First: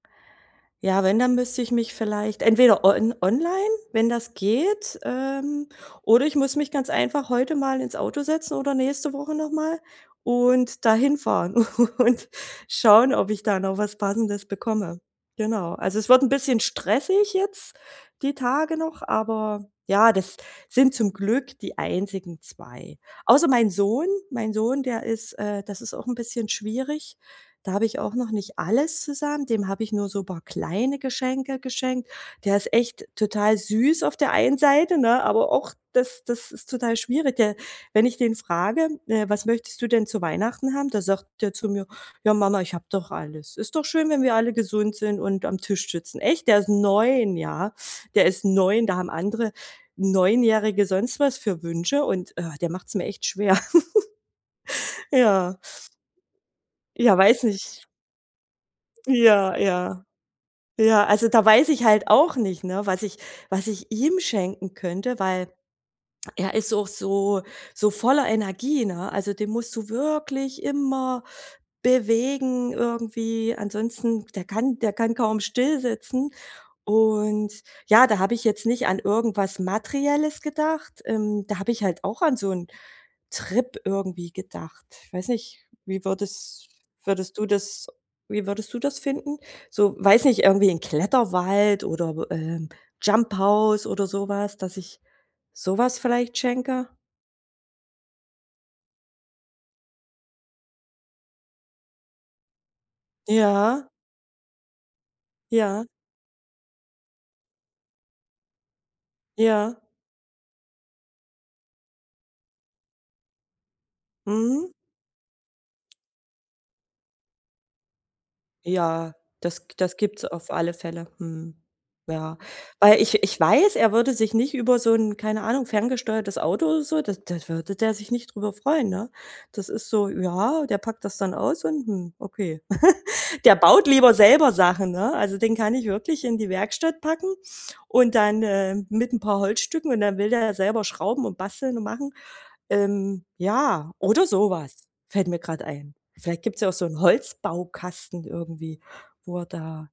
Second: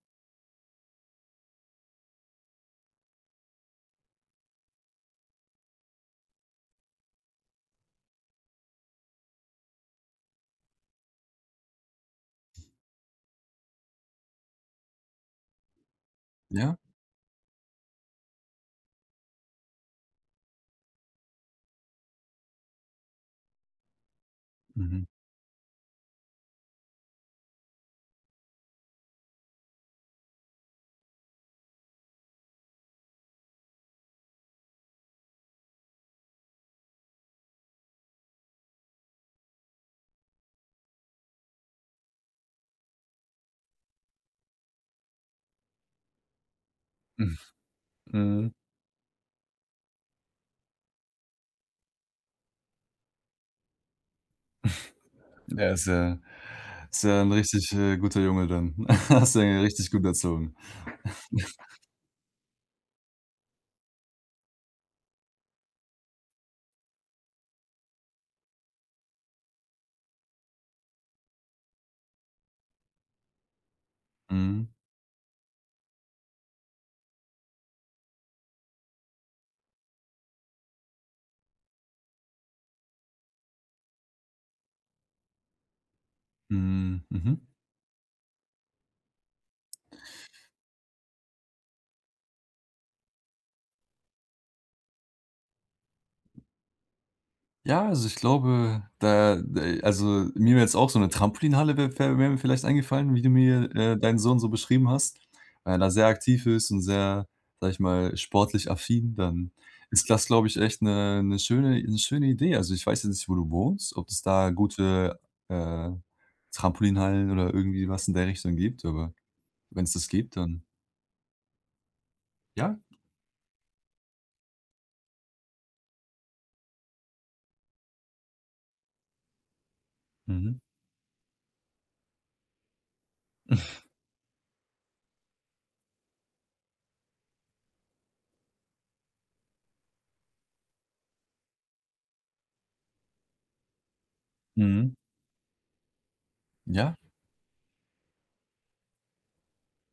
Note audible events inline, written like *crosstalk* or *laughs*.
Ja, wenn, dann müsste ich mich vielleicht entweder on online, wenn das geht. Ähm, oder ich muss mich ganz einfach heute mal ins Auto setzen oder nächste Woche noch mal und da hinfahren und schauen, ob ich da noch was Passendes bekomme. Genau. Also, es wird 'n bisschen Ja. stressig jetzt die Tage noch, aber ja, das sind zum Glück die einzigen 2. Außer mein Sohn mein Sohn, der Mhm. ist äh das ist auch 'n bisschen schwierig. Da habe ich auch noch nicht alles zusammen, dem habe ich nur so paar kleine Geschenke geschenkt. Der ist echt total süß auf der einen Seite, ne, aber auch das das ist total schwierig. Der wenn ich den frage, äh: „Was möchtest du denn zu Weihnachten haben?" Da sagt der zu mir: „Ja Mama, ich hab doch alles. Ist doch schön, wenn wir alle gesund sind und am Tisch sitzen." Echt, der ist 9, ja? *chuckles* Der ist Mhm. 9 Da haben andere Neunjährige sonst was für Wünsche und, äh, der macht's mir echt schwer. *laughs* Ja. Der ist ja ist Ja, ja 'n weiß richtig nicht. äh, guter Junge dann. *chuckles* Hast du ihn Ja, ja richtig gut ja. erzogen. Ja, also da *chuckles* weiß ich halt auch nicht, ne, was ich was ich ihm schenken könnte, weil er ist auch so so voller Energie, ne? Also, den musst du wirklich immer bewegen irgendwie. Ansonsten, der Mhm. kann der kann kaum still sitzen. Und ja, da hab ich jetzt nicht an irgendwas Materielles gedacht ähm, da hab ich halt auch an so 'n Trip irgendwie gedacht. Weiß nicht, wie würdes Mhm. würdest du Mhm. das wie würdest du das finden? So- weiß nicht- irgendwie in Kletterwald oder, äh, Jumphouse oder so was dass ich so was vielleicht schenke? Ja, also ich glaube, da de also mir wär jetzt auch so 'ne Trampolinhalle wär wär wär mir vielleicht eingefallen, wie du mir, Ja. äh, deinen Sohn so beschrieben hast, weil er Ja. da sehr aktiv ist und sehr- sage ich mal- sportlich affin, dann Ja. ist das, glaube ich, echt 'ne 'ne schöne 'ne schöne Idee. Also ich weiß jetzt nicht, wo du wohnst, ob es da Mhm. gute, äh, Trampolinhallen oder irgendwie was in der Richtung gibt, aber Ja, das wenn's das das gibt's gibt, auf dann alle Fälle. Mhm. Ja. Ja. Weil ich ich weiß, er würde sich nicht über so 'n- keine Ahnung- ferngesteuertes Auto oder so d da würde der sich nicht drüber freuen, ne? Das ist so Mhm. ja, der packt das dann aus und: „Hm, okay.“ *chuckles* Der *chuckles* baut lieber selber Sachen, ne? Also, den kann ich wirklich in die Werkstatt packen und dann äh, mit 'n paar Holzstücken und dann will der selber schrauben und basteln und machen ähm, ja, oder so was, Mhm. fällt mir grad ein. Vielleicht gibt's ja auch so Ja. 'n Holzbaukasten irgendwie, wo er da